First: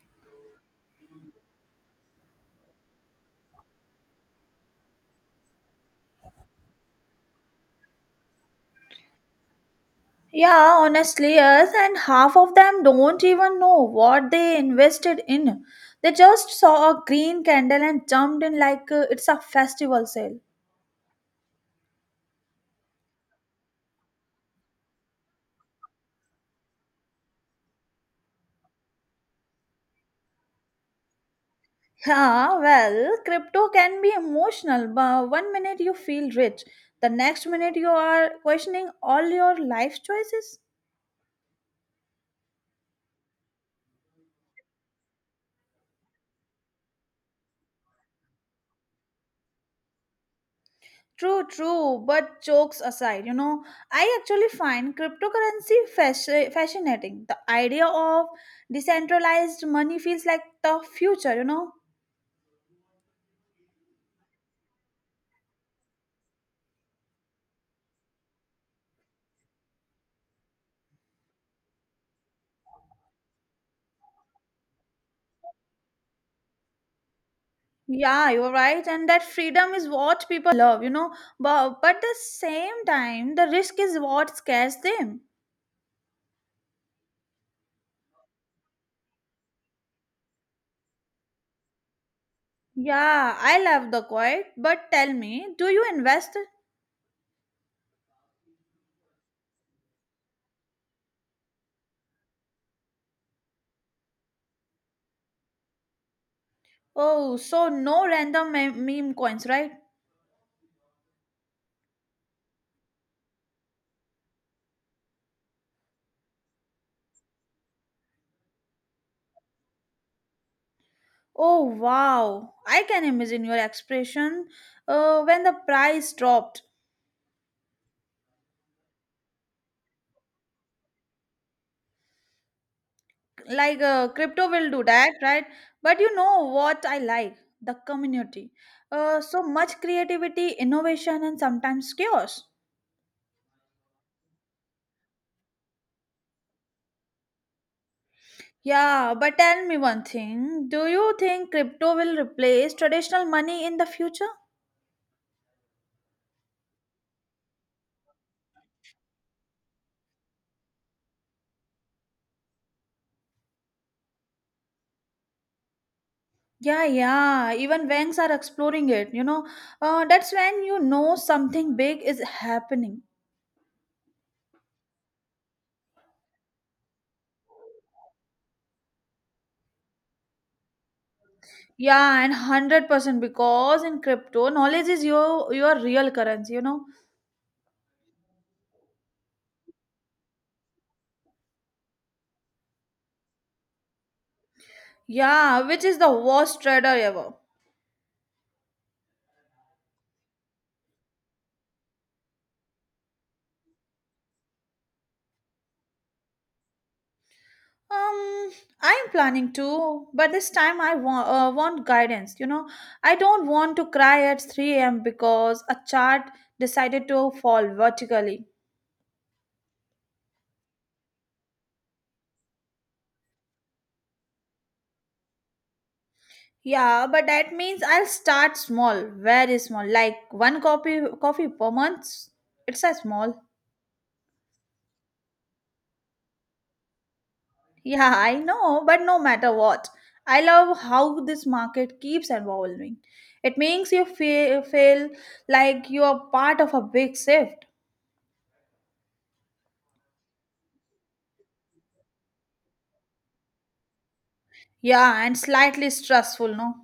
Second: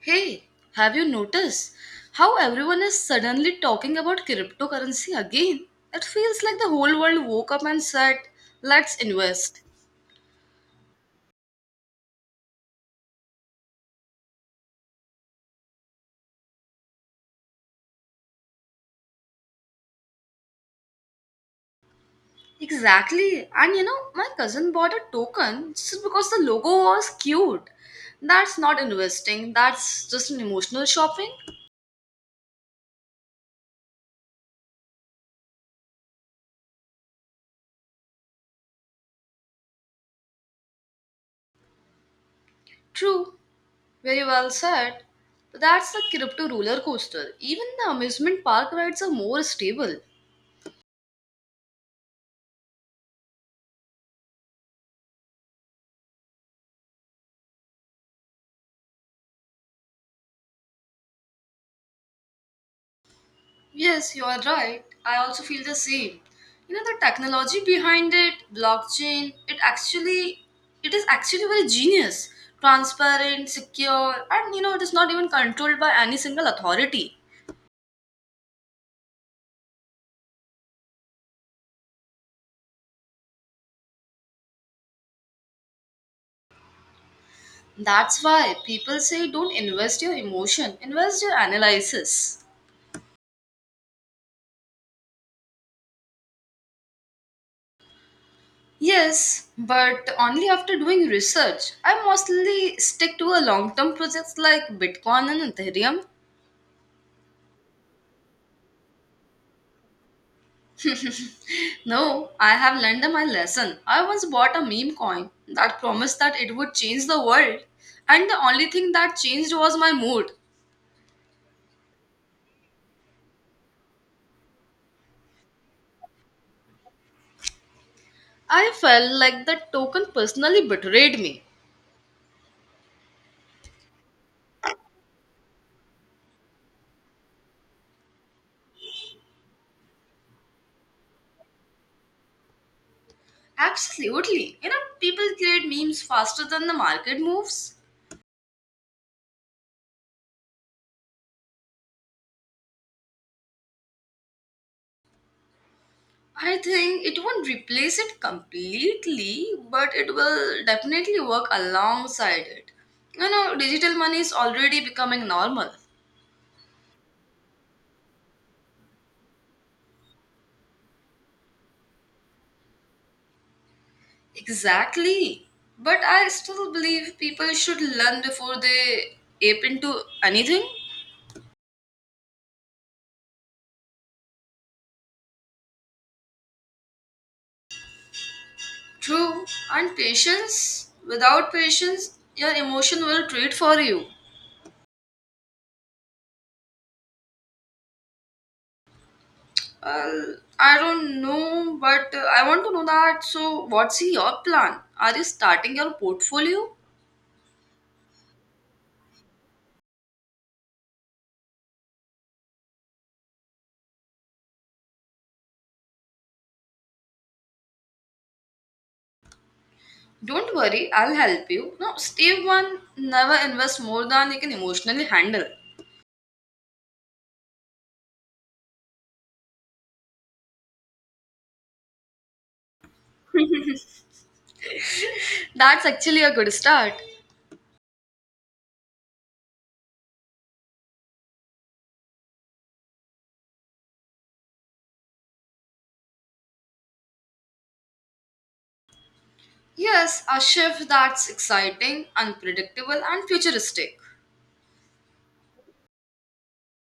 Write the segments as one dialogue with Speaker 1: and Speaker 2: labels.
Speaker 1: Hey, have you noticed how everyone is suddenly talking about cryptocurrency again? It feels like the whole world woke up and said, let's invest.
Speaker 2: Yeah, honestly, yes, and half of them don't even know what they invested in. They just saw a green candle and jumped in like it's a festival sale.
Speaker 1: Exactly. And you know, my cousin bought a token just because the logo was cute. That's not investing, that's just an emotional shopping.
Speaker 2: Yeah, well, crypto can be emotional, but one minute you feel rich, the next minute you are questioning all your life choices.
Speaker 1: True, very well said. But that's the crypto roller coaster. Even the amusement park rides are more stable.
Speaker 2: True, true, but jokes aside, I actually find fascinating. The idea of decentralized money feels like the future.
Speaker 1: Yes, you are right. I also feel the same. You know the technology behind it, blockchain, it is actually very genius, transparent, secure, and you know it is not even controlled by any single authority.
Speaker 2: Yeah, you're right. And that freedom is what people love. But the same time, the risk is what scares them.
Speaker 1: That's why people say don't invest your emotion, invest your analysis.
Speaker 2: Yeah, I love the quiet, but tell me, do you invest?
Speaker 1: Yes, but only after doing research. I mostly stick to a long-term projects like Bitcoin and Ethereum.
Speaker 2: Oh, so no random meme coins, right?
Speaker 1: No, I have learned my lesson. I once bought a meme coin that promised that it would change the world, and the only thing that changed was my mood.
Speaker 2: Oh, wow. I can imagine your expression when the price dropped.
Speaker 1: I felt like that token personally betrayed me.
Speaker 2: Like crypto will do that, right? But you know what I like? The community. So much creativity, innovation, and sometimes chaos.
Speaker 1: Absolutely. You know, people create memes faster than the market moves.
Speaker 2: Yeah, but tell me one thing. Do you think crypto will replace traditional money in the future?
Speaker 1: I think it won't replace it completely, but it will definitely work alongside it. You know, digital money is already becoming normal.
Speaker 2: Yeah, yeah. Even banks are exploring it. That's when you know something big is happening.
Speaker 1: Exactly. But I still believe people should learn before they ape into anything.
Speaker 2: Yeah, and 100% because in crypto, knowledge is your real currency. You know.
Speaker 1: True. And patience. Without patience, your emotion will treat for you.
Speaker 2: Yeah, which is the worst trader ever.
Speaker 1: Well, I don't know, but I want to know that. So, what's your plan? Are you starting your portfolio?
Speaker 2: Um, I'm planning to, but this time I want guidance. You know, I don't want to cry at 3 a.m. because a chart decided to fall vertically.
Speaker 1: Don't worry, I'll help you. No, step one never invest more than you can emotionally handle.
Speaker 2: Yeah, but that means I'll start small, very small, like one copy coffee per month. It's a small.
Speaker 1: That's actually a good start.
Speaker 2: Yeah, I know, but no matter what, I love how this market keeps evolving. It makes you feel like you are part of a big shift.
Speaker 1: Yes, a shift that's exciting, unpredictable, and futuristic.
Speaker 2: Yeah, and slightly stressful, no?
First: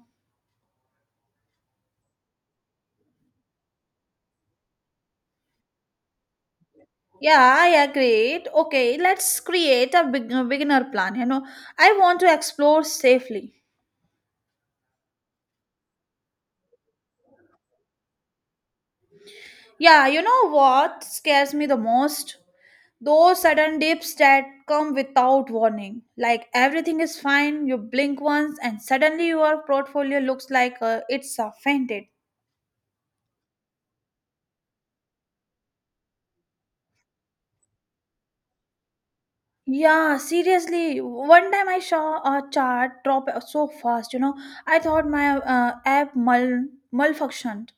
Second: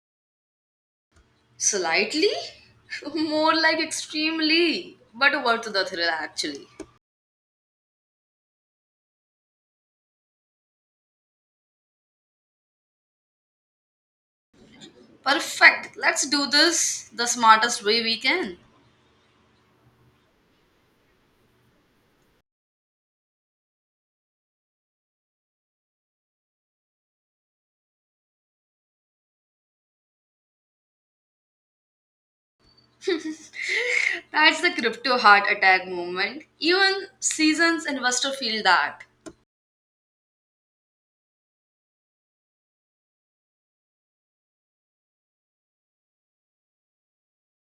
Speaker 1: Slightly? More like extremely, but worth the thrill actually.
Speaker 2: Yeah, I agree. Okay, let's create a beginner plan. You know, I want to explore safely.
Speaker 1: Perfect, let's do this the smartest way we can.
Speaker 2: Yeah, you know what scares me the most? Those sudden dips that come without warning. Like everything is fine, you blink once, and suddenly your portfolio looks like it's fainted.
Speaker 1: That's the crypto heart attack movement. Even seasons investor feel that.
Speaker 2: Yeah, seriously. One time I saw a chart drop so fast, you know. I thought my app malfunctioned.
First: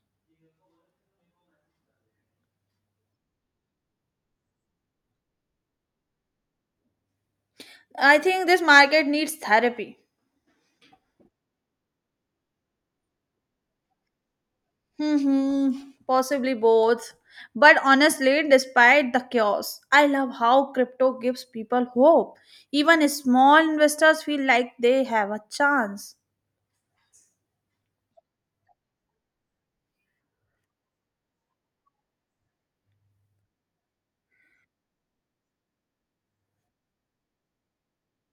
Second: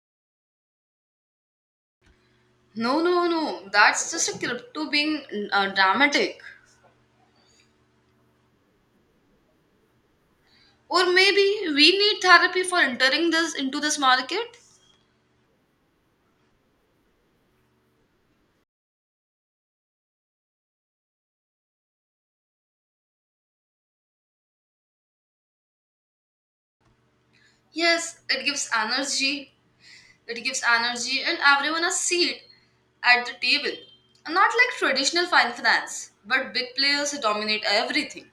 Speaker 1: No, no, no, that's just a crypto being dramatic.
Speaker 2: I think this market needs therapy.
Speaker 1: Or maybe we need therapy for entering this into this market.
Speaker 2: Hmm, possibly both. But honestly, despite the chaos, I love how crypto gives people hope. Even small investors feel like they have a chance.
Speaker 1: Yes, it gives energy. It gives energy and everyone a seat at the table. Not like traditional finance, but big players dominate everything.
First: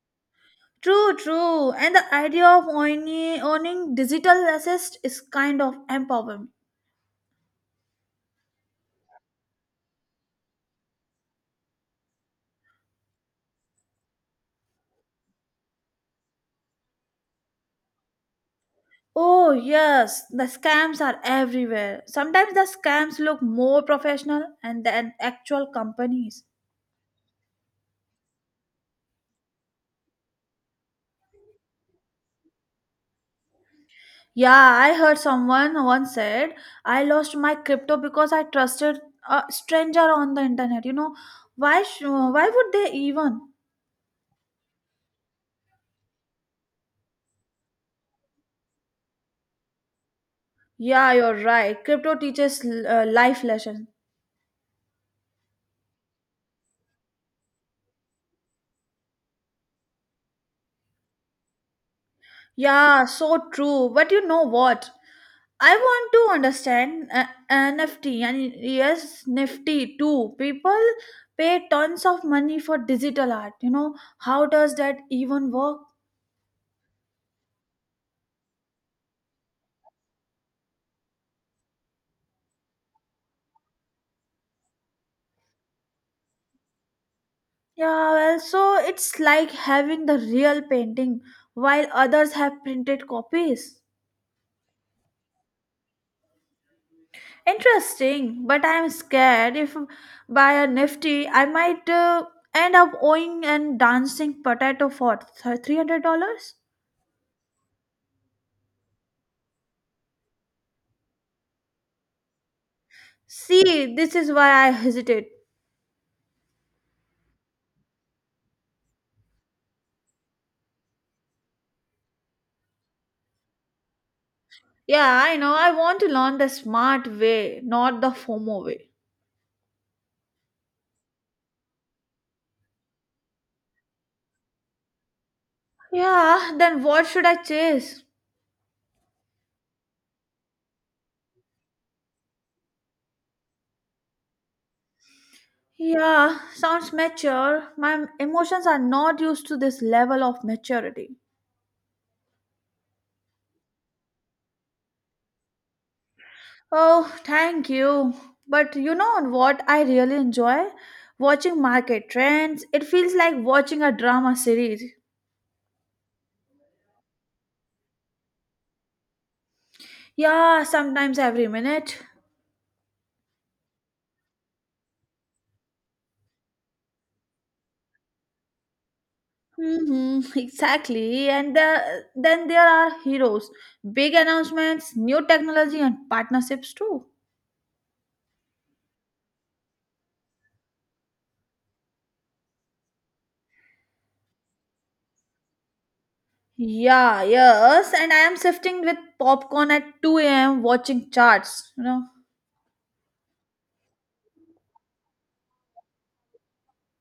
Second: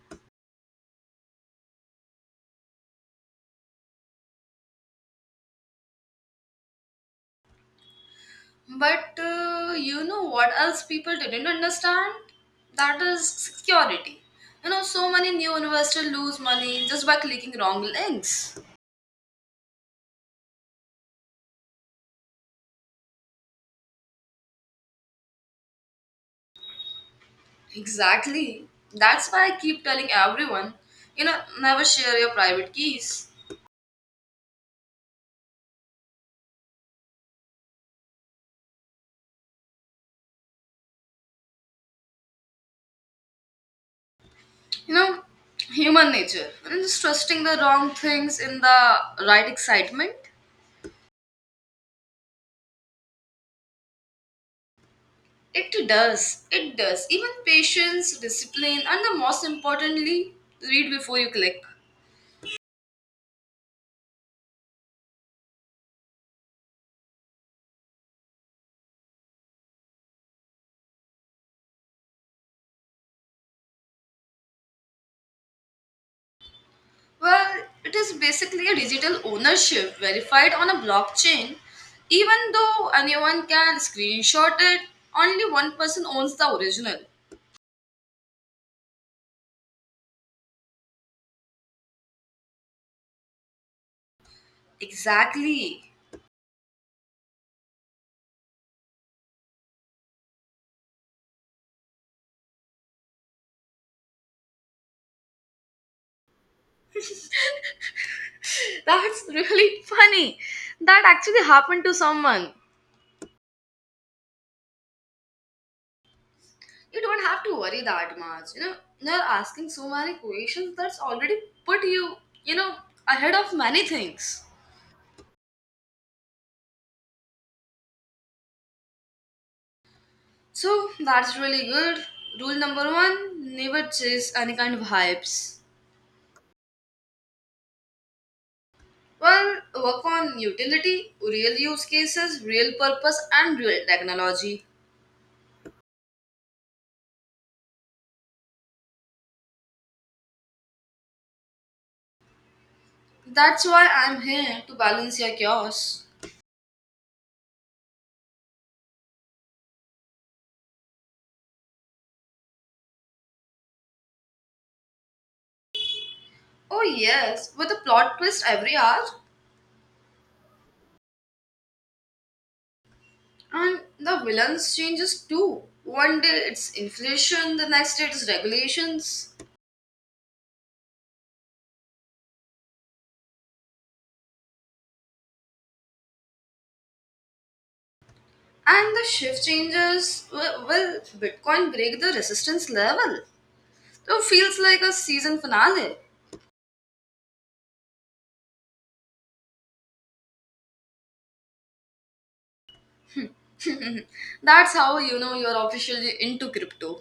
Speaker 2: True, true. And the idea of owning digital assets is kind of empowerment.
Speaker 1: But you know what else people didn't understand? That is security. You know, so many new investors lose money just by clicking wrong links.
Speaker 2: Oh, yes, the scams are everywhere. Sometimes the scams look more professional and than actual companies.
Speaker 1: Exactly. That's why I keep telling everyone, you know, never share your private keys.
Speaker 2: Yeah, I heard someone once said, I lost my crypto because I trusted a stranger on the internet. Why would they even?
Speaker 1: You know, human nature. And just trusting the wrong things in the right excitement.
Speaker 2: Yeah, you're right. Crypto teaches life lesson.
Speaker 1: It does. It does. Even patience, discipline, and the most importantly, read before you click.
Speaker 2: Yeah, so true. But you know what? I want to understand NFT and yes, Nifty too. People pay tons of money for digital art. You know, how does that even work?
Speaker 1: Well, it is basically a digital ownership verified on a blockchain. Even though anyone can screenshot it, only one person owns the original.
Speaker 2: Yeah, well, so it's like having the real painting while others have printed copies.
Speaker 1: Exactly.
Speaker 2: Interesting, but I'm scared if by a nifty I might end up owing and dancing potato for $300.
Speaker 1: That's really funny. That actually happened to someone.
Speaker 2: See, this is why I hesitate.
Speaker 1: You don't have to worry that much. You know, you're asking so many questions that's already put you, you know, ahead of many things.
Speaker 2: Yeah, I know, I want to learn the smart way, not the FOMO way.
Speaker 1: So that's really good. Rule number one never chase any kind of hypes.
Speaker 2: Yeah, then what should I chase?
Speaker 1: Well, work on utility, real use cases, real purpose, and real technology.
Speaker 2: Yeah, sounds mature. My emotions are not used to this level of maturity.
Speaker 1: That's why I'm here to balance your chaos.
Speaker 2: Oh, thank you. But you know what I really enjoy? Watching market trends. It feels like watching a drama series.
Speaker 1: Oh, yes, with a plot twist every hour,
Speaker 2: Yeah, sometimes every minute.
Speaker 1: and the villains changes too. One day it's inflation, the next day it's regulations,
Speaker 2: Hmm, exactly. And then there are heroes, big announcements, new technology, and partnerships too.
Speaker 1: and the shift changes. Will Bitcoin break the resistance level? So, it feels like a season finale.
Speaker 2: Yeah, yes. And I am shifting with popcorn at 2 a.m. watching charts, you know.
Speaker 1: That's how you know you're officially into crypto.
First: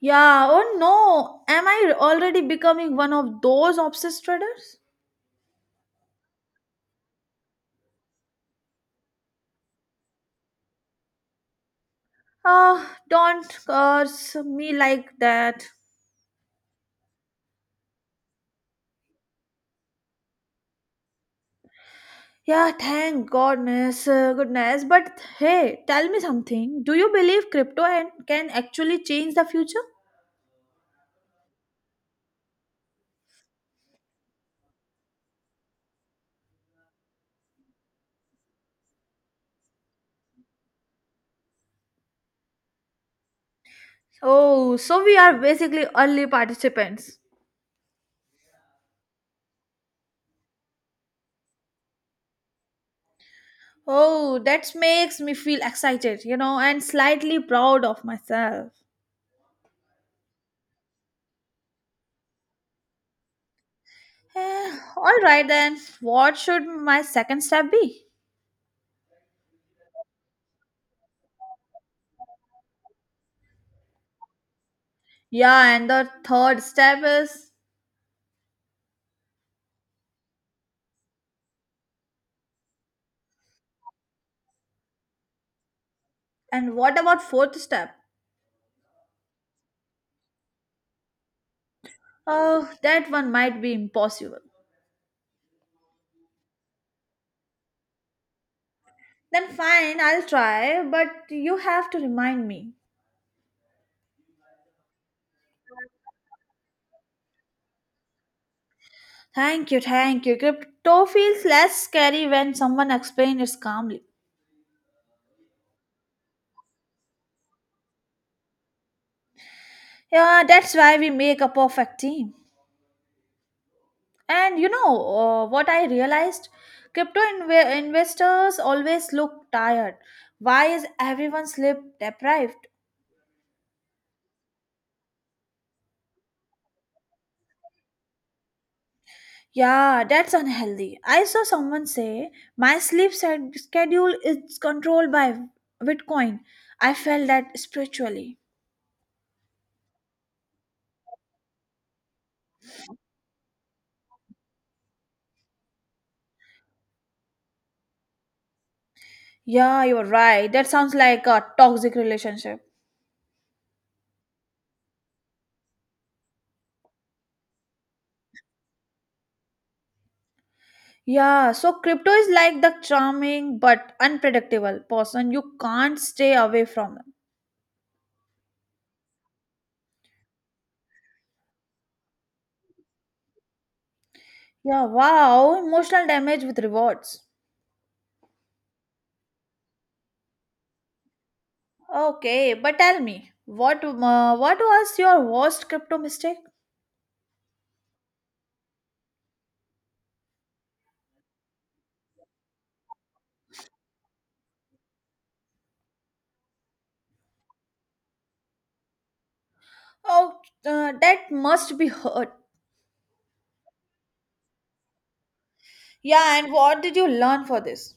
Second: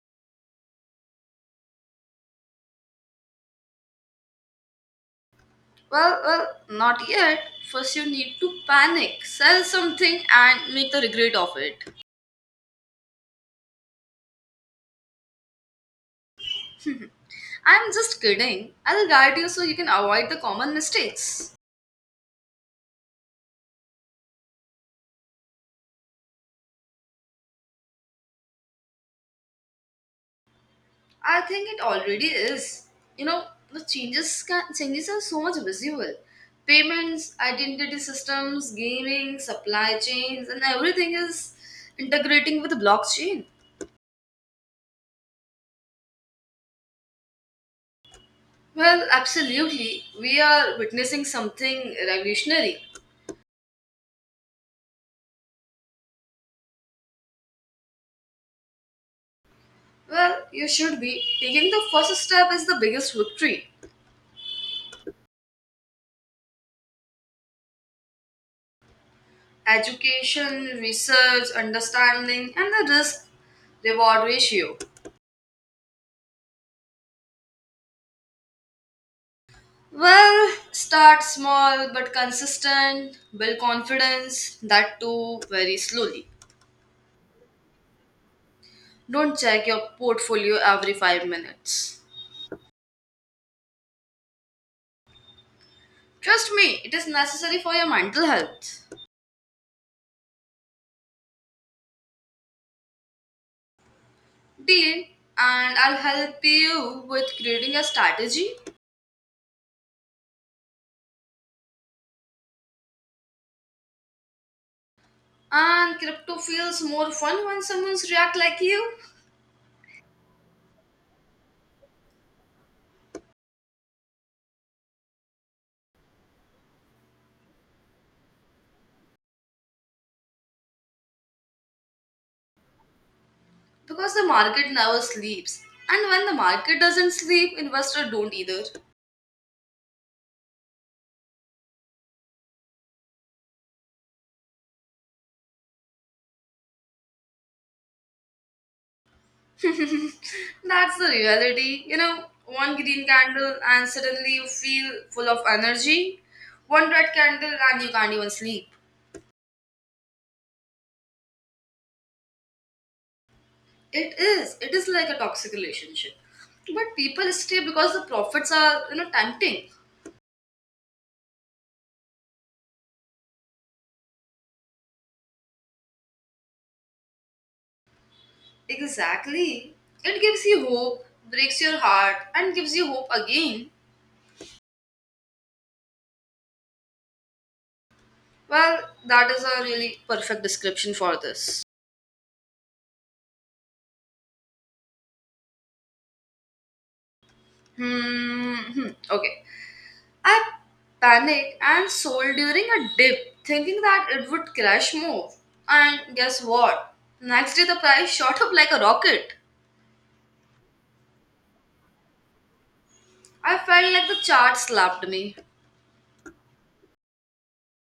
Speaker 2: Yeah, oh no. Am I already becoming one of those obsessed traders?
Speaker 1: Well, not yet. First, you need to panic, sell something, and make the regret of it.
Speaker 2: Ah, don't curse me like that.
Speaker 1: I'm just kidding. I'll guide you so you can avoid the common mistakes.
Speaker 2: Yeah, thank goodness. But hey, tell me something. Do you believe crypto and can actually change the future?
Speaker 1: I think it already is. You know, the changes are so much visible. Payments, identity systems, gaming, supply chains, and everything is integrating with blockchain.
Speaker 2: Oh, so we are basically early participants.
Speaker 1: Well, absolutely. We are witnessing something revolutionary.
Speaker 2: Oh, that makes me feel excited, you know, and slightly proud of myself.
Speaker 1: Well, you should be. Taking the first step is the biggest victory.
Speaker 2: Eh, all right then, what should my second step be?
Speaker 1: Education, research, understanding, and the risk reward ratio.
Speaker 2: Yeah, and the third step is
Speaker 1: Well, start small but consistent, build confidence, that too very slowly.
Speaker 2: and what about fourth step?
Speaker 1: Don't check your portfolio every 5 minutes.
Speaker 2: Oh, that one might be impossible.
Speaker 1: Trust me, it is necessary for your mental health.
Speaker 2: Then fine, I'll try, but you have to remind me.
Speaker 1: Deal, and I'll help you with creating a strategy.
Speaker 2: Thank you, thank you. Crypto feels less scary when someone explains it calmly.
Speaker 1: And crypto feels more fun when someone's react like you,
Speaker 2: Yeah, that's why we make a perfect team. And you know what I realized? Crypto investors always look tired. Why is everyone sleep deprived?
Speaker 1: because the market never sleeps. And when the market doesn't sleep, investors don't either.
Speaker 2: Yeah, that's unhealthy. I saw someone say my schedule is controlled by Bitcoin. I felt that spiritually.
Speaker 1: That's the reality. You know, one green candle and suddenly you feel full of energy. One red candle and you can't even sleep.
Speaker 2: Yeah, you're right. That sounds like a toxic relationship.
Speaker 1: It is. It is like a toxic relationship. But people stay because the profits are, you know, tempting.
Speaker 2: Yeah, so crypto is like the charming but unpredictable person you can't stay away from. Them.
Speaker 1: Exactly. It gives you hope, breaks your heart, and gives you hope again.
Speaker 2: Yeah, wow, emotional damage with rewards.
Speaker 1: Well, that is a really perfect description for this.
Speaker 2: Okay, but tell me, what was your worst crypto mistake?
Speaker 1: Okay. I panicked and sold during a dip, thinking that it would crash more. And guess what? Next day, the price shot up like a rocket.
Speaker 2: Oh, that must be hurt.
Speaker 1: I felt like the chart slapped me.
Speaker 2: Yeah, and what did you learn for this?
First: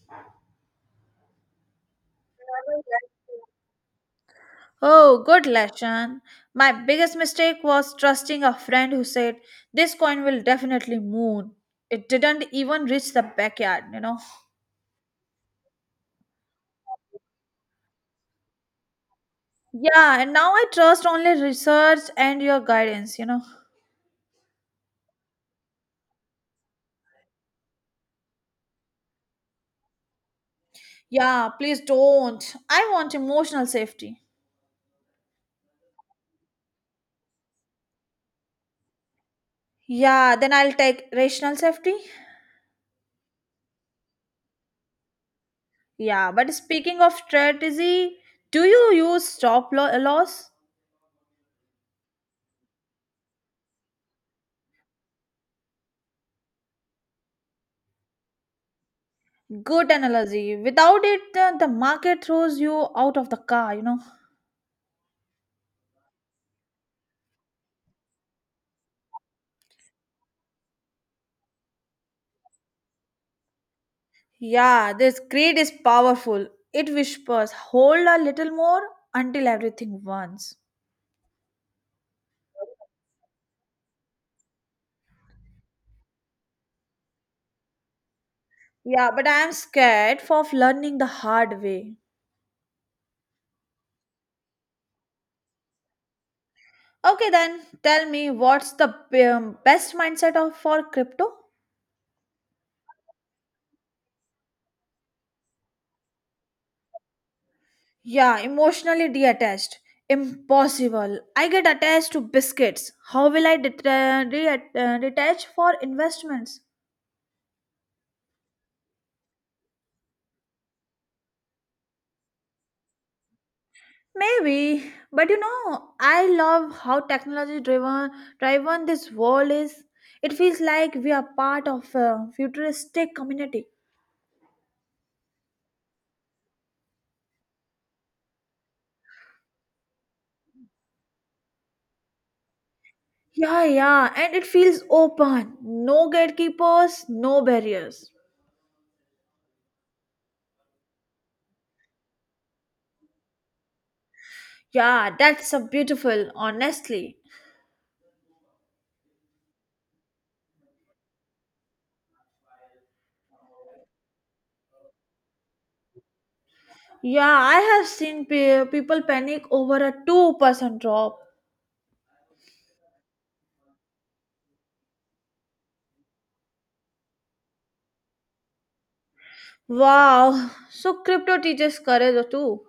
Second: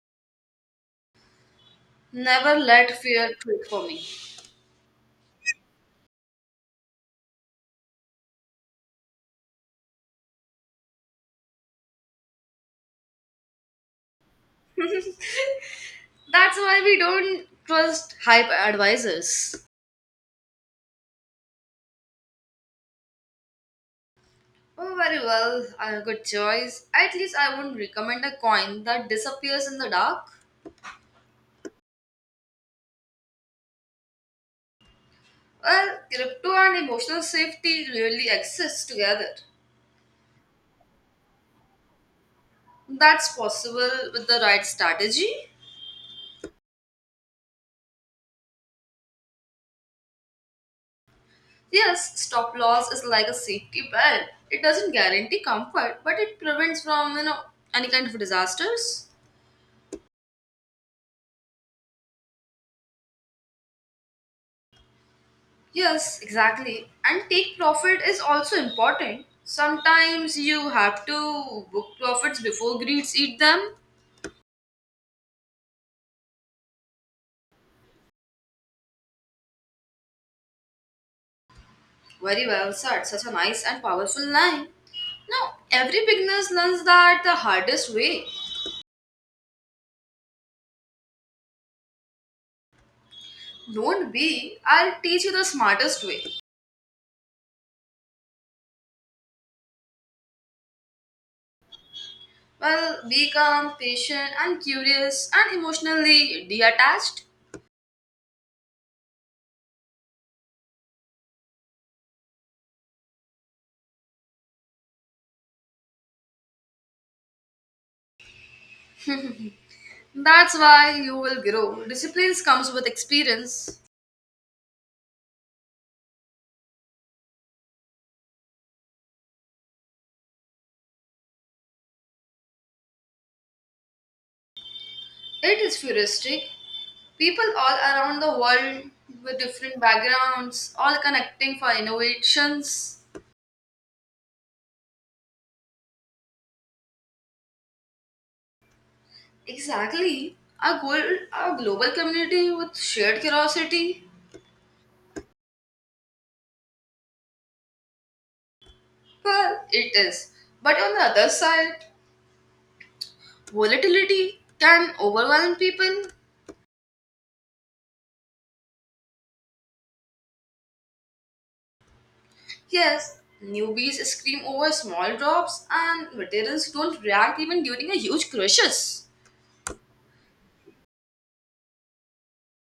Speaker 1: Never let fear trick for me.
Speaker 2: Oh, good lesson. My biggest mistake was trusting a friend who said, this coin will definitely moon. It didn't even reach the backyard, you know.
Speaker 1: That's why we don't trust hype advisors.
Speaker 2: Yeah, and now I trust only research and your guidance, you know.
Speaker 1: Oh, very well. Good choice. At least I wouldn't recommend a coin that disappears in the dark.
Speaker 2: Yeah, please don't. I want emotional safety.
Speaker 1: Well, crypto and emotional safety really exist together.
Speaker 2: Yeah, then I'll take rational safety.
Speaker 1: That's possible with the right strategy.
Speaker 2: Yeah, but speaking of strategy, do you use loss?
Speaker 1: Yes, stop loss is like a safety belt. It doesn't guarantee comfort, but it prevents from you know any kind of disasters.
Speaker 2: Good analogy. Without it, the market throws you out of the car, you know.
Speaker 1: Yes, exactly. And take profit is also important. Sometimes you have to book profits before greeds eat them.
Speaker 2: Yeah, this greed is powerful. It whispers, hold a little more until everything wants.
Speaker 1: Very well said. Such a nice and powerful line. Now, every beginner learns that the hardest way.
Speaker 2: Yeah, but I am scared of learning the hard way.
Speaker 1: Don't be, I'll teach you the smartest way.
Speaker 2: Okay, then tell me what's the best mindset of, for crypto?
Speaker 1: Well, be calm, patient, and curious, and emotionally detached.
Speaker 2: Yeah, emotionally detached. Impossible. I get attached to biscuits. How will I detach for investments?
Speaker 1: That's why you will grow. Discipline comes with experience.
Speaker 2: Maybe, but you know, I love how technology driven this world is. It feels like we are part of a futuristic community.
Speaker 1: It is futuristic. People all around the world with different backgrounds, all connecting for innovations.
Speaker 2: Yeah, yeah, and it feels open. No gatekeepers, no barriers.
Speaker 1: Exactly. Our goal, our global community with shared curiosity.
Speaker 2: Yeah, that's a beautiful, honestly.
Speaker 1: Well, it is. But on the other side, volatility can overwhelm people.
Speaker 2: Yeah, I have seen people panic over a 2% drop.
Speaker 1: Yes, newbies scream over small drops, and veterans don't react even during a huge crisis.
Speaker 2: Wow, so crypto teaches courage too.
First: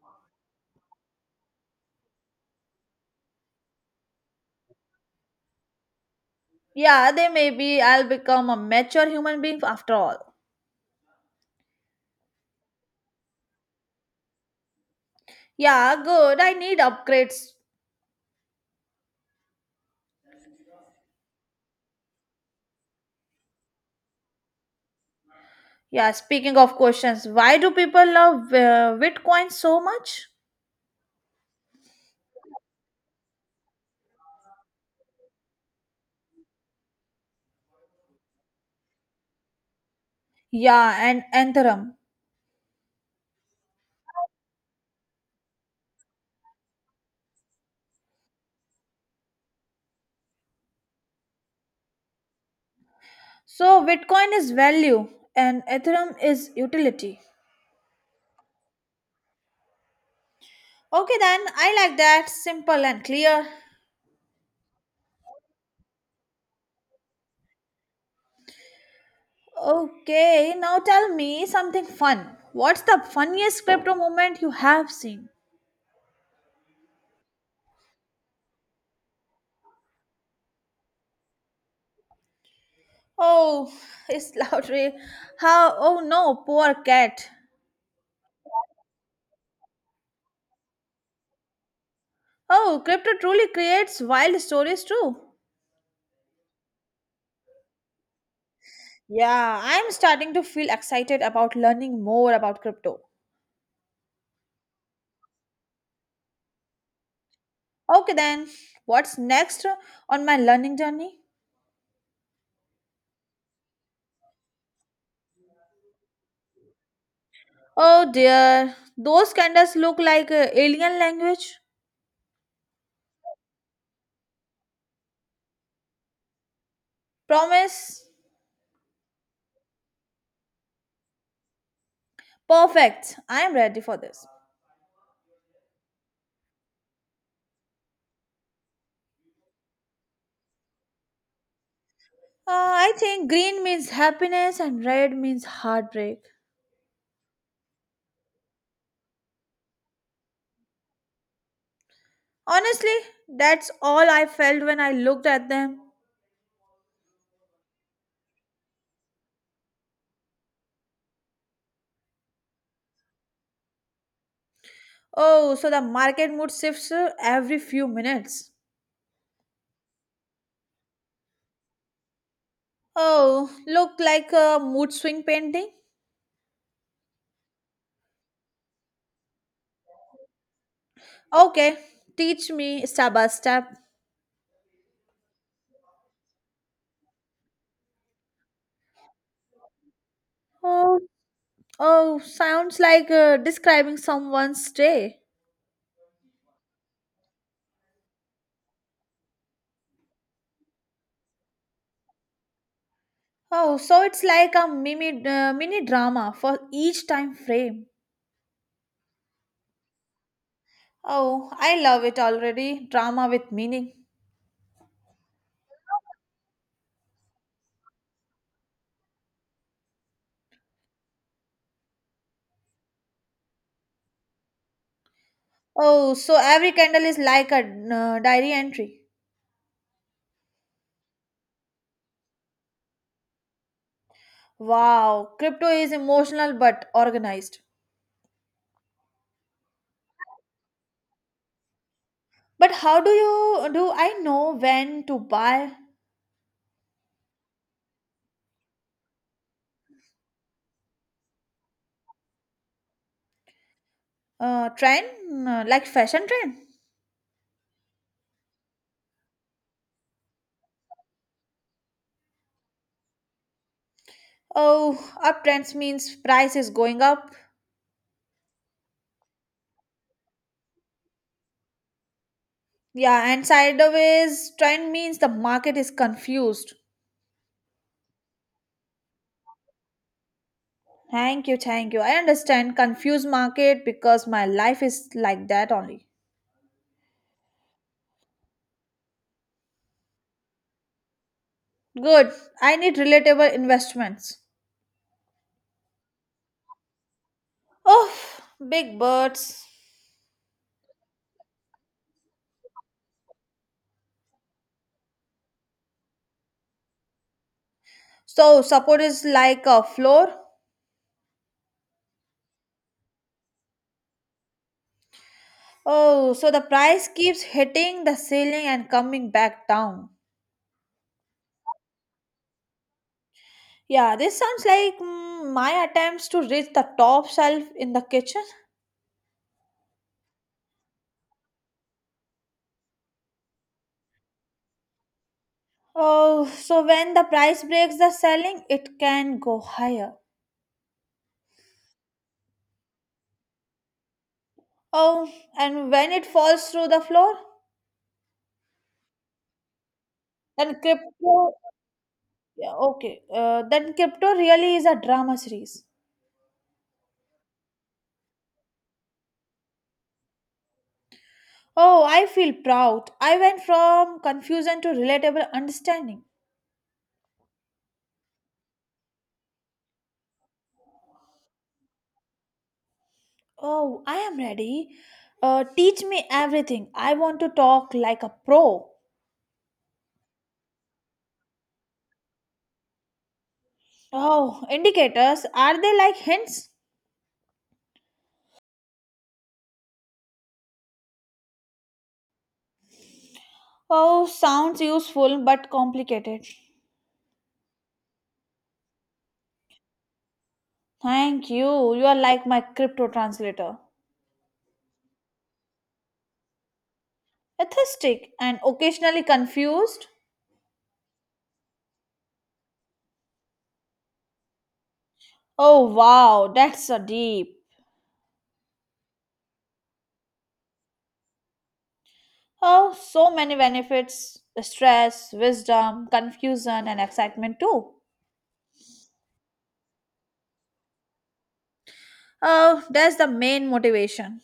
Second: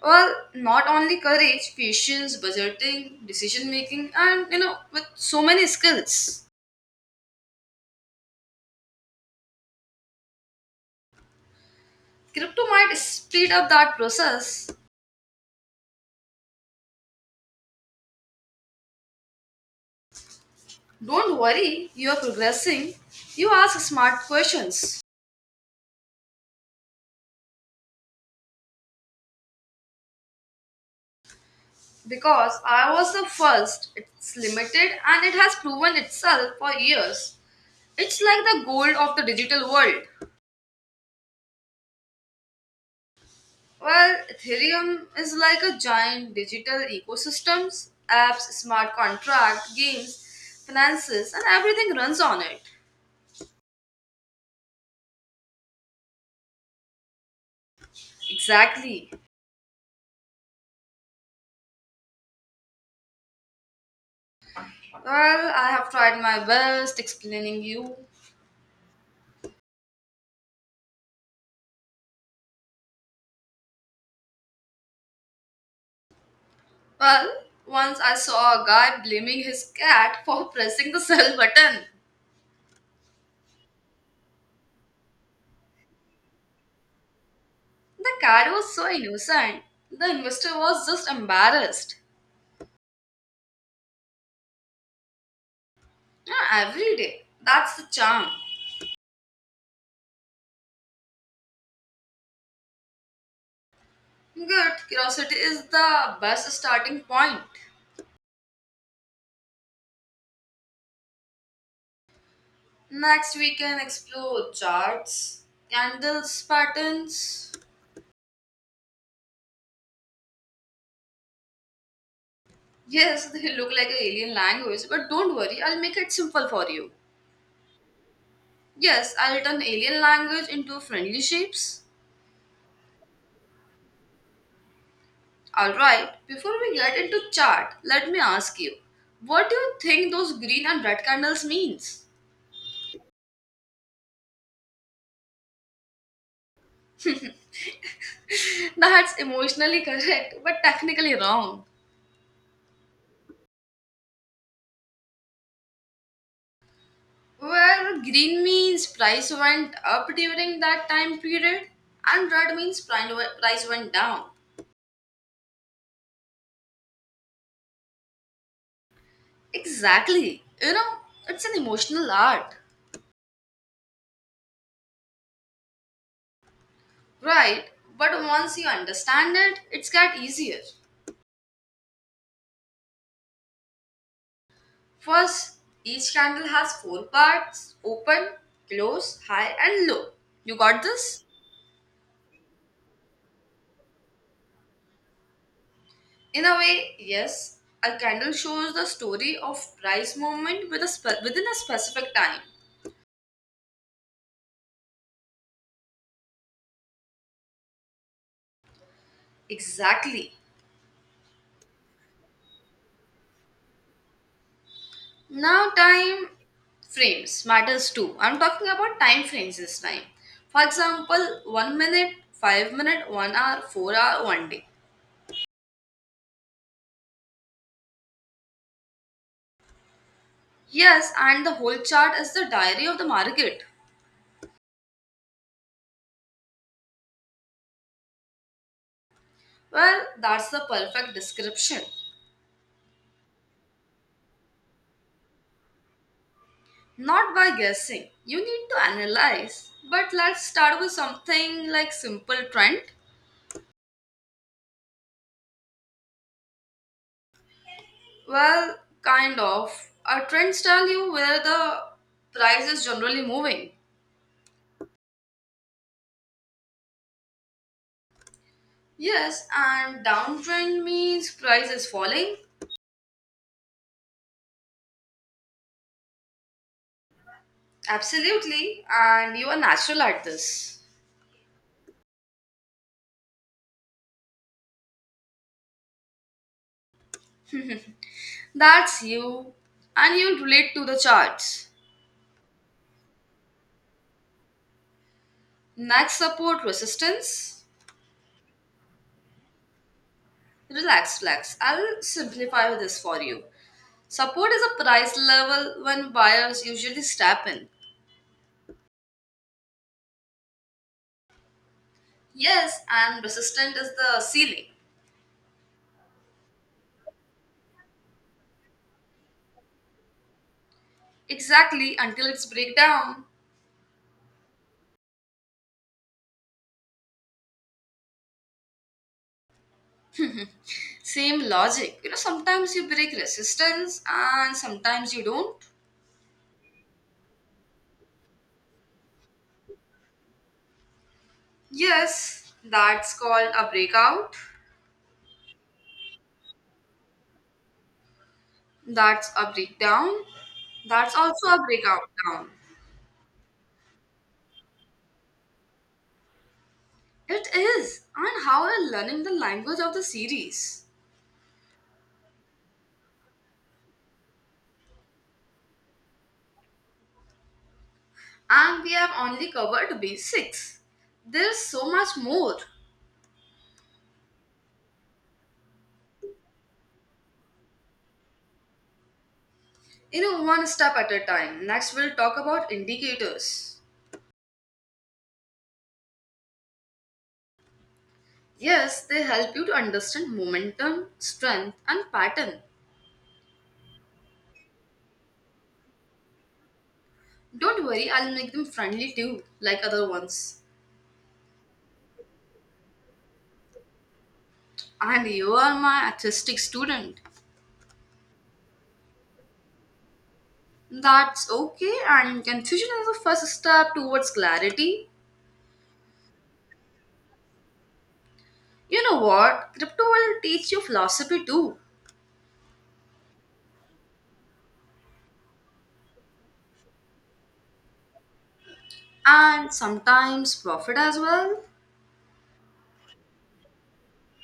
Speaker 1: Well, not only courage, patience, budgeting, decision making, and you know, with so many skills.
Speaker 2: Yeah, they maybe I'll become a mature human being after all.
Speaker 1: Crypto might speed up that process.
Speaker 2: Yeah, good. I need upgrades.
Speaker 1: Don't worry, you're progressing. You ask smart questions.
Speaker 2: Yeah, speaking of questions, why do people love Bitcoin so much?
Speaker 1: Because I was the first, it's limited and it has proven itself for years. It's like the gold of the digital world.
Speaker 2: Yeah, and Ethereum.
Speaker 1: Well, Ethereum is like a giant digital ecosystems, apps, smart contract, games, finances, and everything runs on it.
Speaker 2: So, Bitcoin is value and Ethereum is utility.
Speaker 1: Exactly.
Speaker 2: Okay, then I like that. Simple and clear.
Speaker 1: Well, I have tried my best explaining you.
Speaker 2: Okay, now tell me something fun. What's the funniest crypto moment you have seen?
Speaker 1: Well, once I saw a guy blaming his cat for pressing the sell button.
Speaker 2: Oh, it's lottery. How? Oh no, poor cat.
Speaker 1: The cat was so innocent. The investor was just embarrassed.
Speaker 2: Oh, crypto truly creates wild stories too.
Speaker 1: Yeah, every day. That's the charm.
Speaker 2: Yeah, I'm starting to feel excited about learning more about crypto.
Speaker 1: Good. Curiosity is the best starting point.
Speaker 2: Okay, then, what's next on my learning journey?
Speaker 1: Next, we can explore charts, candles, patterns.
Speaker 2: Oh dear, those candles look like alien language.
Speaker 1: Yes, they look like an alien language, but don't worry, I'll make it simple for you.
Speaker 2: Promise?
Speaker 1: Yes, I'll turn alien language into friendly shapes.
Speaker 2: Perfect, I am ready for this.
Speaker 1: Alright, before we get into chart, let me ask you, what do you think those green and red candles means?
Speaker 2: I think green means happiness and red means heartbreak.
Speaker 1: That's emotionally correct, but technically wrong.
Speaker 2: Honestly, that's all I felt when I looked at them.
Speaker 1: Where green means price went up during that time period, and red means price went down.
Speaker 2: Oh, so the market mood shifts every few minutes.
Speaker 1: Exactly. You know, it's an emotional art.
Speaker 2: Oh, look like a mood swing painting.
Speaker 1: Right, but once you understand it, it's got easier.
Speaker 2: Okay, teach me step by step.
Speaker 1: First, each candle has four parts open, close, high, and low. You got
Speaker 2: Oh,
Speaker 1: this?
Speaker 2: oh, sounds like describing someone's day.
Speaker 1: In a way, yes. A candle shows the story of price movement with a within a specific time.
Speaker 2: Oh, so it's like a mini drama for each time frame.
Speaker 1: Exactly.
Speaker 2: Oh, I love it already. Drama with meaning.
Speaker 1: Now, time frames matters too. I'm talking about time frames this time. For example, 1 minute, 5 minute, 1 hour, 4 hour, 1 day.
Speaker 2: Oh, so every candle is like a diary entry.
Speaker 1: Yes, and the whole chart is the diary of the market.
Speaker 2: Wow, crypto is emotional but organized.
Speaker 1: Well, that's the perfect description.
Speaker 2: But how do you do I know when to buy
Speaker 1: Not by guessing. You need to analyze. But let's start with something like simple trend.
Speaker 2: a trend like fashion trend?
Speaker 1: Well, kind of. Our trends tell you where the price is generally moving.
Speaker 2: Oh, uptrend means price is going up.
Speaker 1: Yes, and downtrend means price is falling.
Speaker 2: Yeah, and sideways trend means the market is confused.
Speaker 1: Absolutely. And you are natural at this.
Speaker 2: Thank you, thank you. I understand confused market because my life is like that only.
Speaker 1: That's you. And you'll relate to the charts.
Speaker 2: Good. I need relatable investments.
Speaker 1: Next, support resistance.
Speaker 2: Oh, big birds.
Speaker 1: Relax, relax. I'll simplify this for you. Support is a price level when buyers usually step in.
Speaker 2: So support is like a floor.
Speaker 1: Yes, and resistance is the ceiling.
Speaker 2: Oh, so the price keeps hitting the ceiling and coming back down.
Speaker 1: Exactly, until it's breakdown.
Speaker 2: Yeah, this sounds like my attempts to reach the top shelf in the kitchen.
Speaker 1: Same logic. You know, sometimes you break resistance and sometimes you don't.
Speaker 2: Oh, so when the price breaks the selling, it can go higher.
Speaker 1: Yes, that's called a breakout.
Speaker 2: Oh, and when it falls through the floor,
Speaker 1: That's a breakdown.
Speaker 2: then
Speaker 1: That's also
Speaker 2: crypto.
Speaker 1: a breakout down.
Speaker 2: Yeah, okay, then crypto really is a drama series.
Speaker 1: It is. And how we're learning the language of the series.
Speaker 2: Oh, I feel proud. I went from confusion to relatable understanding.
Speaker 1: And we have only covered basics. There's so much more.
Speaker 2: Oh, I am ready. Teach me everything. I want to talk like a pro.
Speaker 1: You know, one step at a time. Next, we'll talk about indicators.
Speaker 2: Oh, indicators are they like hints?
Speaker 1: Yes, they help you to understand momentum, strength, and pattern.
Speaker 2: Oh, sounds useful but complicated.
Speaker 1: Don't worry, I'll make them friendly too, like other ones.
Speaker 2: Thank you. You are like my crypto translator.
Speaker 1: And you are my artistic student.
Speaker 2: Atheistic and occasionally confused.
Speaker 1: That's okay, and confusion is the first step towards clarity.
Speaker 2: Oh wow, that's a deep.
Speaker 1: You know what? Crypto will teach you philosophy too,
Speaker 2: Oh, so many benefits stress, wisdom, confusion, and excitement too.
Speaker 1: and sometimes profit as well.
Speaker 2: Oh, that's the main motivation.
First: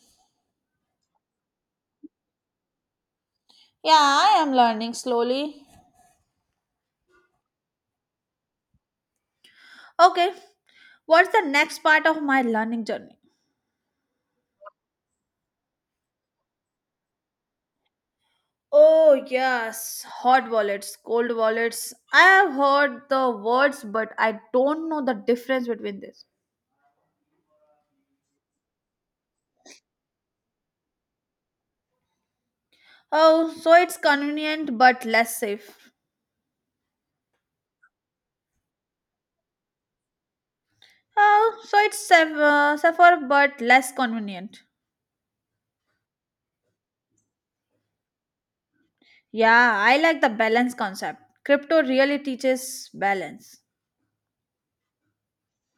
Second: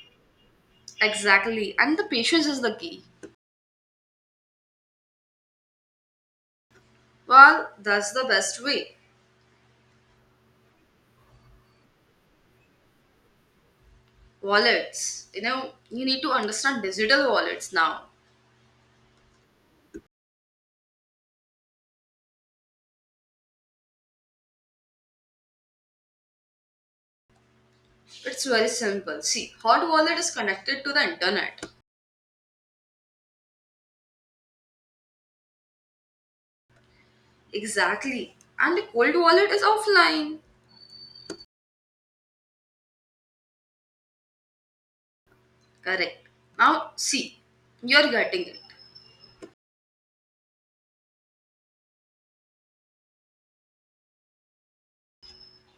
Speaker 1: Exactly, and the patience is the key.
Speaker 2: Yeah, I am learning slowly.
Speaker 1: Well, that's the best way.
Speaker 2: Okay, what's the next part of my learning journey?
Speaker 1: Wallets. You know, you need to understand digital wallets now.
Speaker 2: Oh, yes, hot wallets, cold wallets. I have heard the words, but I don't know the difference between this.
Speaker 1: It's very simple. See, hot wallet is connected to the internet.
Speaker 2: Oh, so it's convenient but less safe.
Speaker 1: Exactly. And the cold wallet is offline.
Speaker 2: Oh, so it's safer but less convenient.
Speaker 1: Correct. Now, see, you're getting it.
Speaker 2: Yeah, I like the balance concept. Crypto really teaches balance.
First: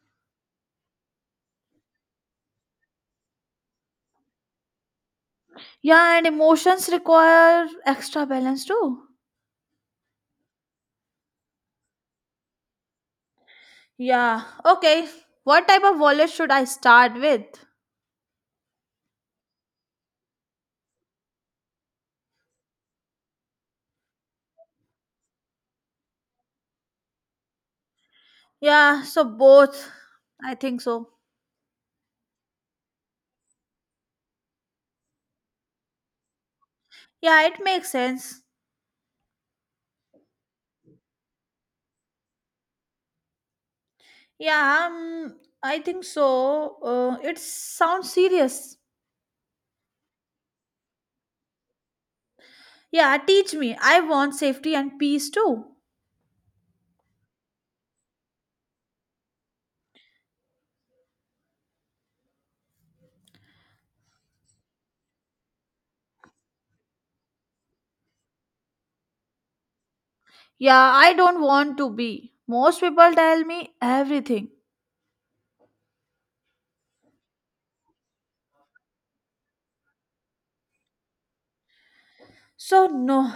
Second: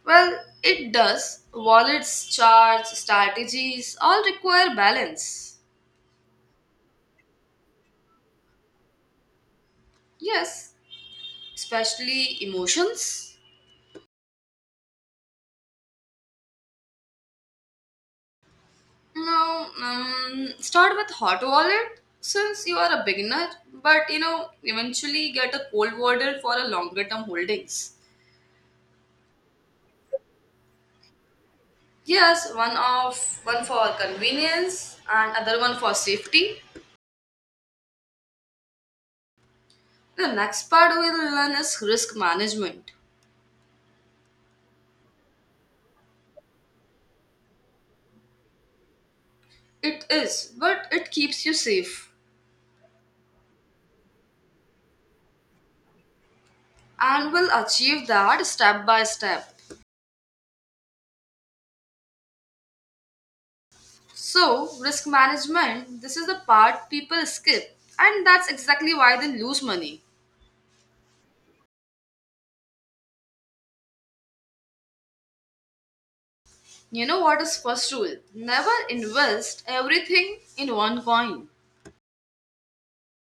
Speaker 1: Well, it does. Wallets, charts, strategies all require balance.
Speaker 2: Yeah, and emotions require extra balance too.
Speaker 1: Yes, especially emotions.
Speaker 2: Yeah, okay. What type of wallet should I start with?
Speaker 1: No, start with hot wallet since you are a beginner, but you know, eventually get a cold wallet for a longer term holdings.
Speaker 2: Yeah, so both. I think so.
Speaker 1: Yes, one for convenience and other one for safety.
Speaker 2: Yeah, it makes sense.
Speaker 1: The next part we'll learn is risk management.
Speaker 2: Yeah, I think so. It sounds serious.
Speaker 1: It is, but it keeps you safe
Speaker 2: Yeah, teach me. I want safety and peace too.
Speaker 1: and will achieve that step by step. So, risk management, this is the part people skip, and that's exactly why they lose money.
Speaker 2: Yeah, I don't want to be. Most people tell me everything.
Speaker 1: You know what is first rule? Never invest everything in one coin.
Speaker 2: So, no.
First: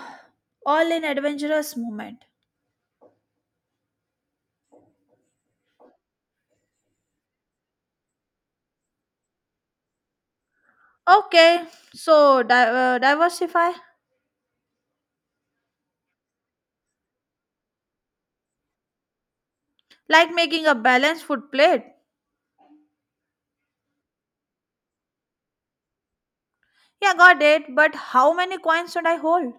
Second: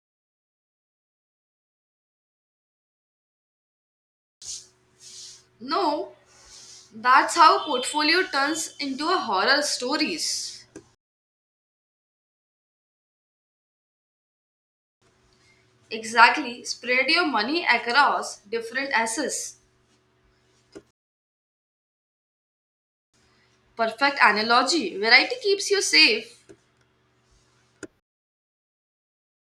Speaker 2: All in adventurous moment.
Speaker 1: No, that's how portfolio turns into a horror stories.
Speaker 2: Okay, so diversify.
Speaker 1: Exactly, spread your money across different assets.
Speaker 2: Like making a balanced food plate.
Speaker 1: Perfect analogy. Variety keeps you safe.
Speaker 2: Yeah, got it. But how many coins should I hold?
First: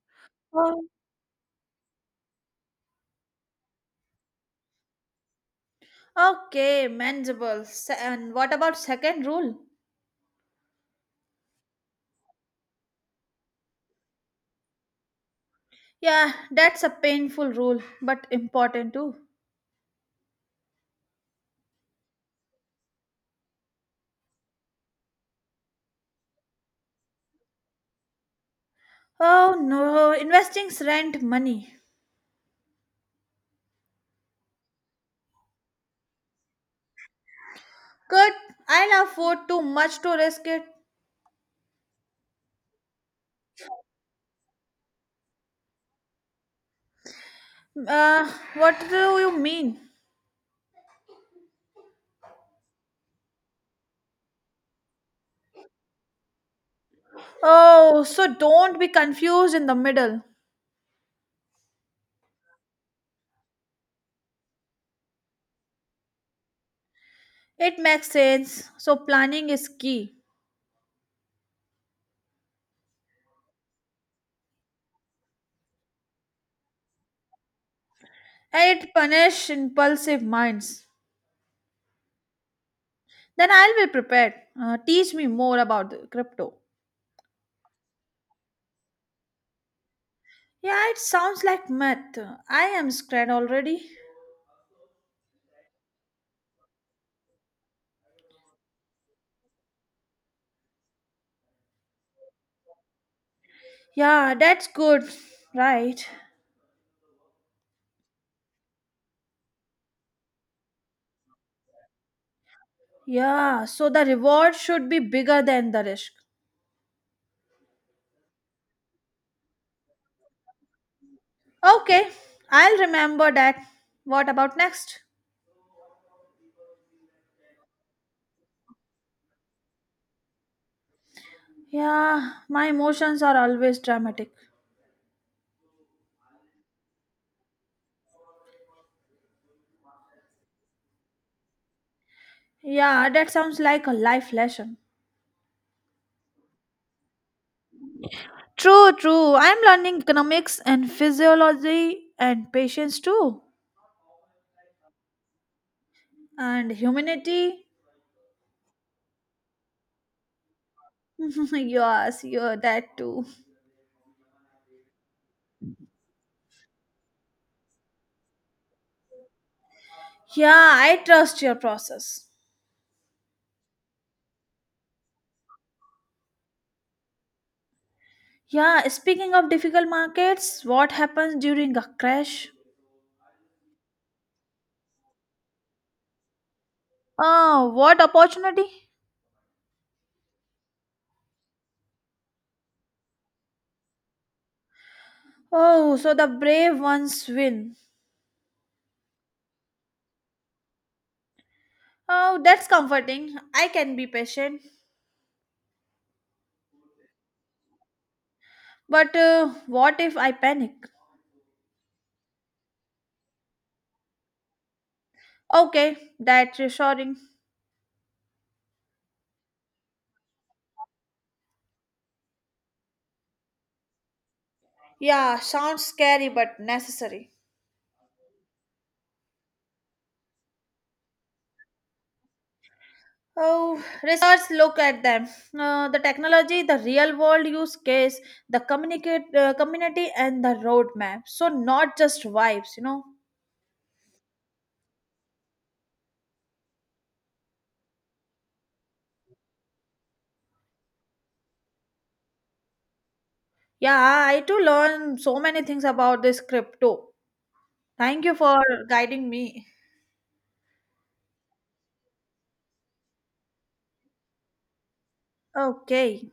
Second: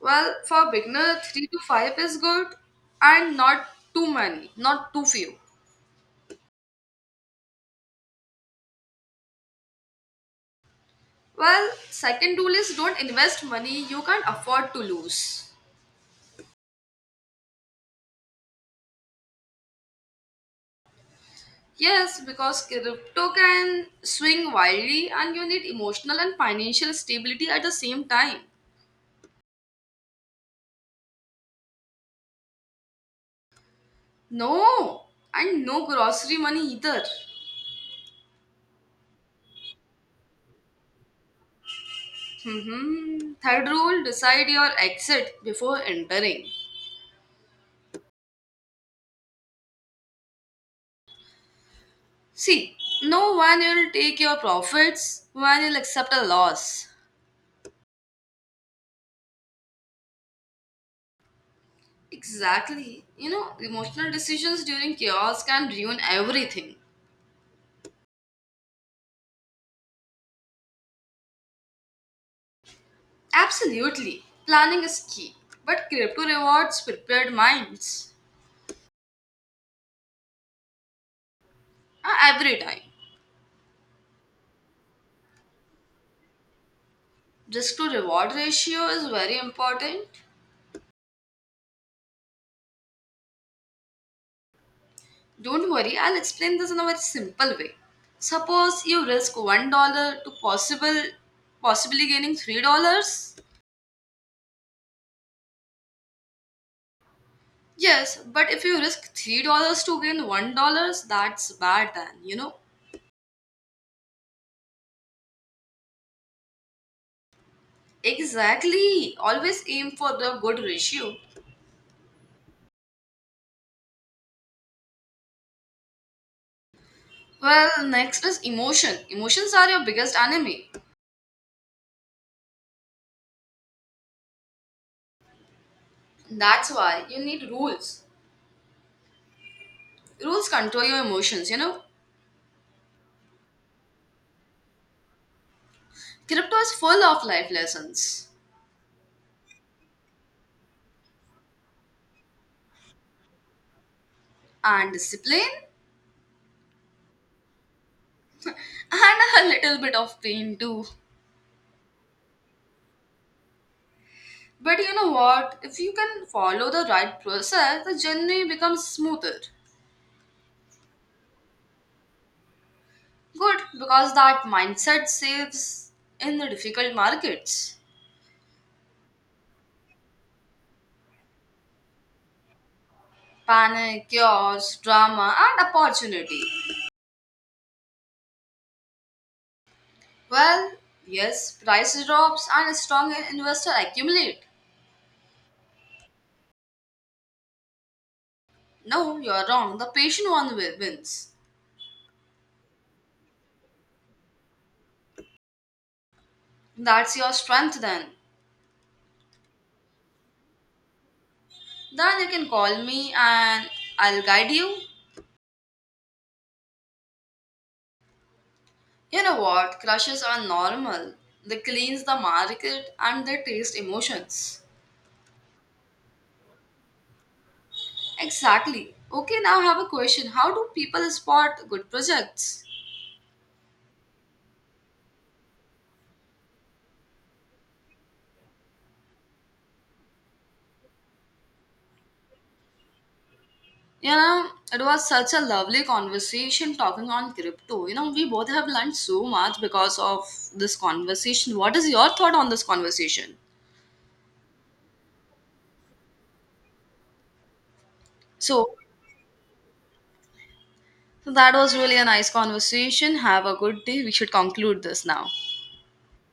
Speaker 1: Well, for
Speaker 2: Oh.
Speaker 1: beginner, 3 to 5 is good and not too many, not too few.
Speaker 2: Okay, manageable. And what about second rule?
Speaker 1: Well, second rule is don't invest money you can't afford to lose.
Speaker 2: Yeah, that's a painful rule, but important too.
Speaker 1: Yes, because crypto can swing wildly and you need emotional and financial stability at the same time.
Speaker 2: Oh no, investing's rent money.
Speaker 1: No, and no grocery money either.
Speaker 2: Good. I love food too much to risk it?
Speaker 1: Third rule decide your exit before entering.
Speaker 2: Uh, what do you mean?
Speaker 1: See, no one will take your profits when you'll accept a loss.
Speaker 2: Oh, so don't be confused in the middle.
Speaker 1: Exactly. You know, emotional decisions during chaos can ruin everything.
Speaker 2: It makes sense. So planning is key.
Speaker 1: Absolutely. Planning is key, but crypto rewards prepared minds.
Speaker 2: And it punish impulsive minds.
Speaker 1: Every time.
Speaker 2: Then I'll be prepared. Teach me more about the crypto.
Speaker 1: Risk to reward ratio is very important.
Speaker 2: Yeah, it sounds like math. I am scared already.
Speaker 1: Don't worry, I'll explain this in a very simple way. Suppose you risk $1 to possible possibly gaining $3.
Speaker 2: Yeah, that's good. Right.
Speaker 1: Yes, but if you risk $3 to gain $1, that's bad then, you know?
Speaker 2: Yeah, so the reward should be bigger than the risk.
Speaker 1: Exactly. Always aim for the good ratio.
Speaker 2: Okay, I'll remember that. What about next?
Speaker 1: Well, next is emotion. Emotions are your biggest enemy.
Speaker 2: Yeah, my emotions are always dramatic.
Speaker 1: That's why you need rules. Rules control your emotions, you know?
Speaker 2: Yeah, that sounds like a life lesson.
Speaker 1: Crypto is full of life lessons
Speaker 2: True, true. I'm learning economics and physiology and patience too.
Speaker 1: and discipline
Speaker 2: And humanity.
Speaker 1: and a little bit of pain too.
Speaker 2: Yes, you're that too.
Speaker 1: But you know what? If you can follow the right process, the journey becomes smoother.
Speaker 2: Yeah, I trust your process.
Speaker 1: Good, because that mindset saves in the difficult markets.
Speaker 2: Yeah, speaking of difficult markets, what happens during a crash?
Speaker 1: Panic, chaos, drama, and opportunity.
Speaker 2: Oh, what opportunity?
Speaker 1: Well, yes, price drops and a strong investor accumulate.
Speaker 2: Oh, so the brave ones win.
Speaker 1: No, you're wrong. The patient one wins.
Speaker 2: Oh, that's comforting. I can be patient.
Speaker 1: That's your strength then.
Speaker 2: But what if I panic?
Speaker 1: Then you can call me and I'll guide you.
Speaker 2: Okay, that's reassuring.
Speaker 1: You know what? Crushes are normal. They cleanse the market and they taste emotions.
Speaker 2: Yeah, sounds scary but necessary.
Speaker 1: Exactly. Okay, now I have a question. How do people spot good projects?
Speaker 2: Oh, research look at them. The technology, the real world use case, the communicate community, and the roadmap. So not just vibes, you know.
Speaker 1: You know, it was such a lovely conversation talking on crypto. You know, we both have learned so much because of this conversation. What is your thought on this conversation?
Speaker 2: Yeah, I too learn so many things about this crypto. Thank you for
Speaker 1: So,
Speaker 2: guiding me.
Speaker 1: so that was really a nice conversation. Have a good day. We should conclude this now.
Speaker 2: Okay.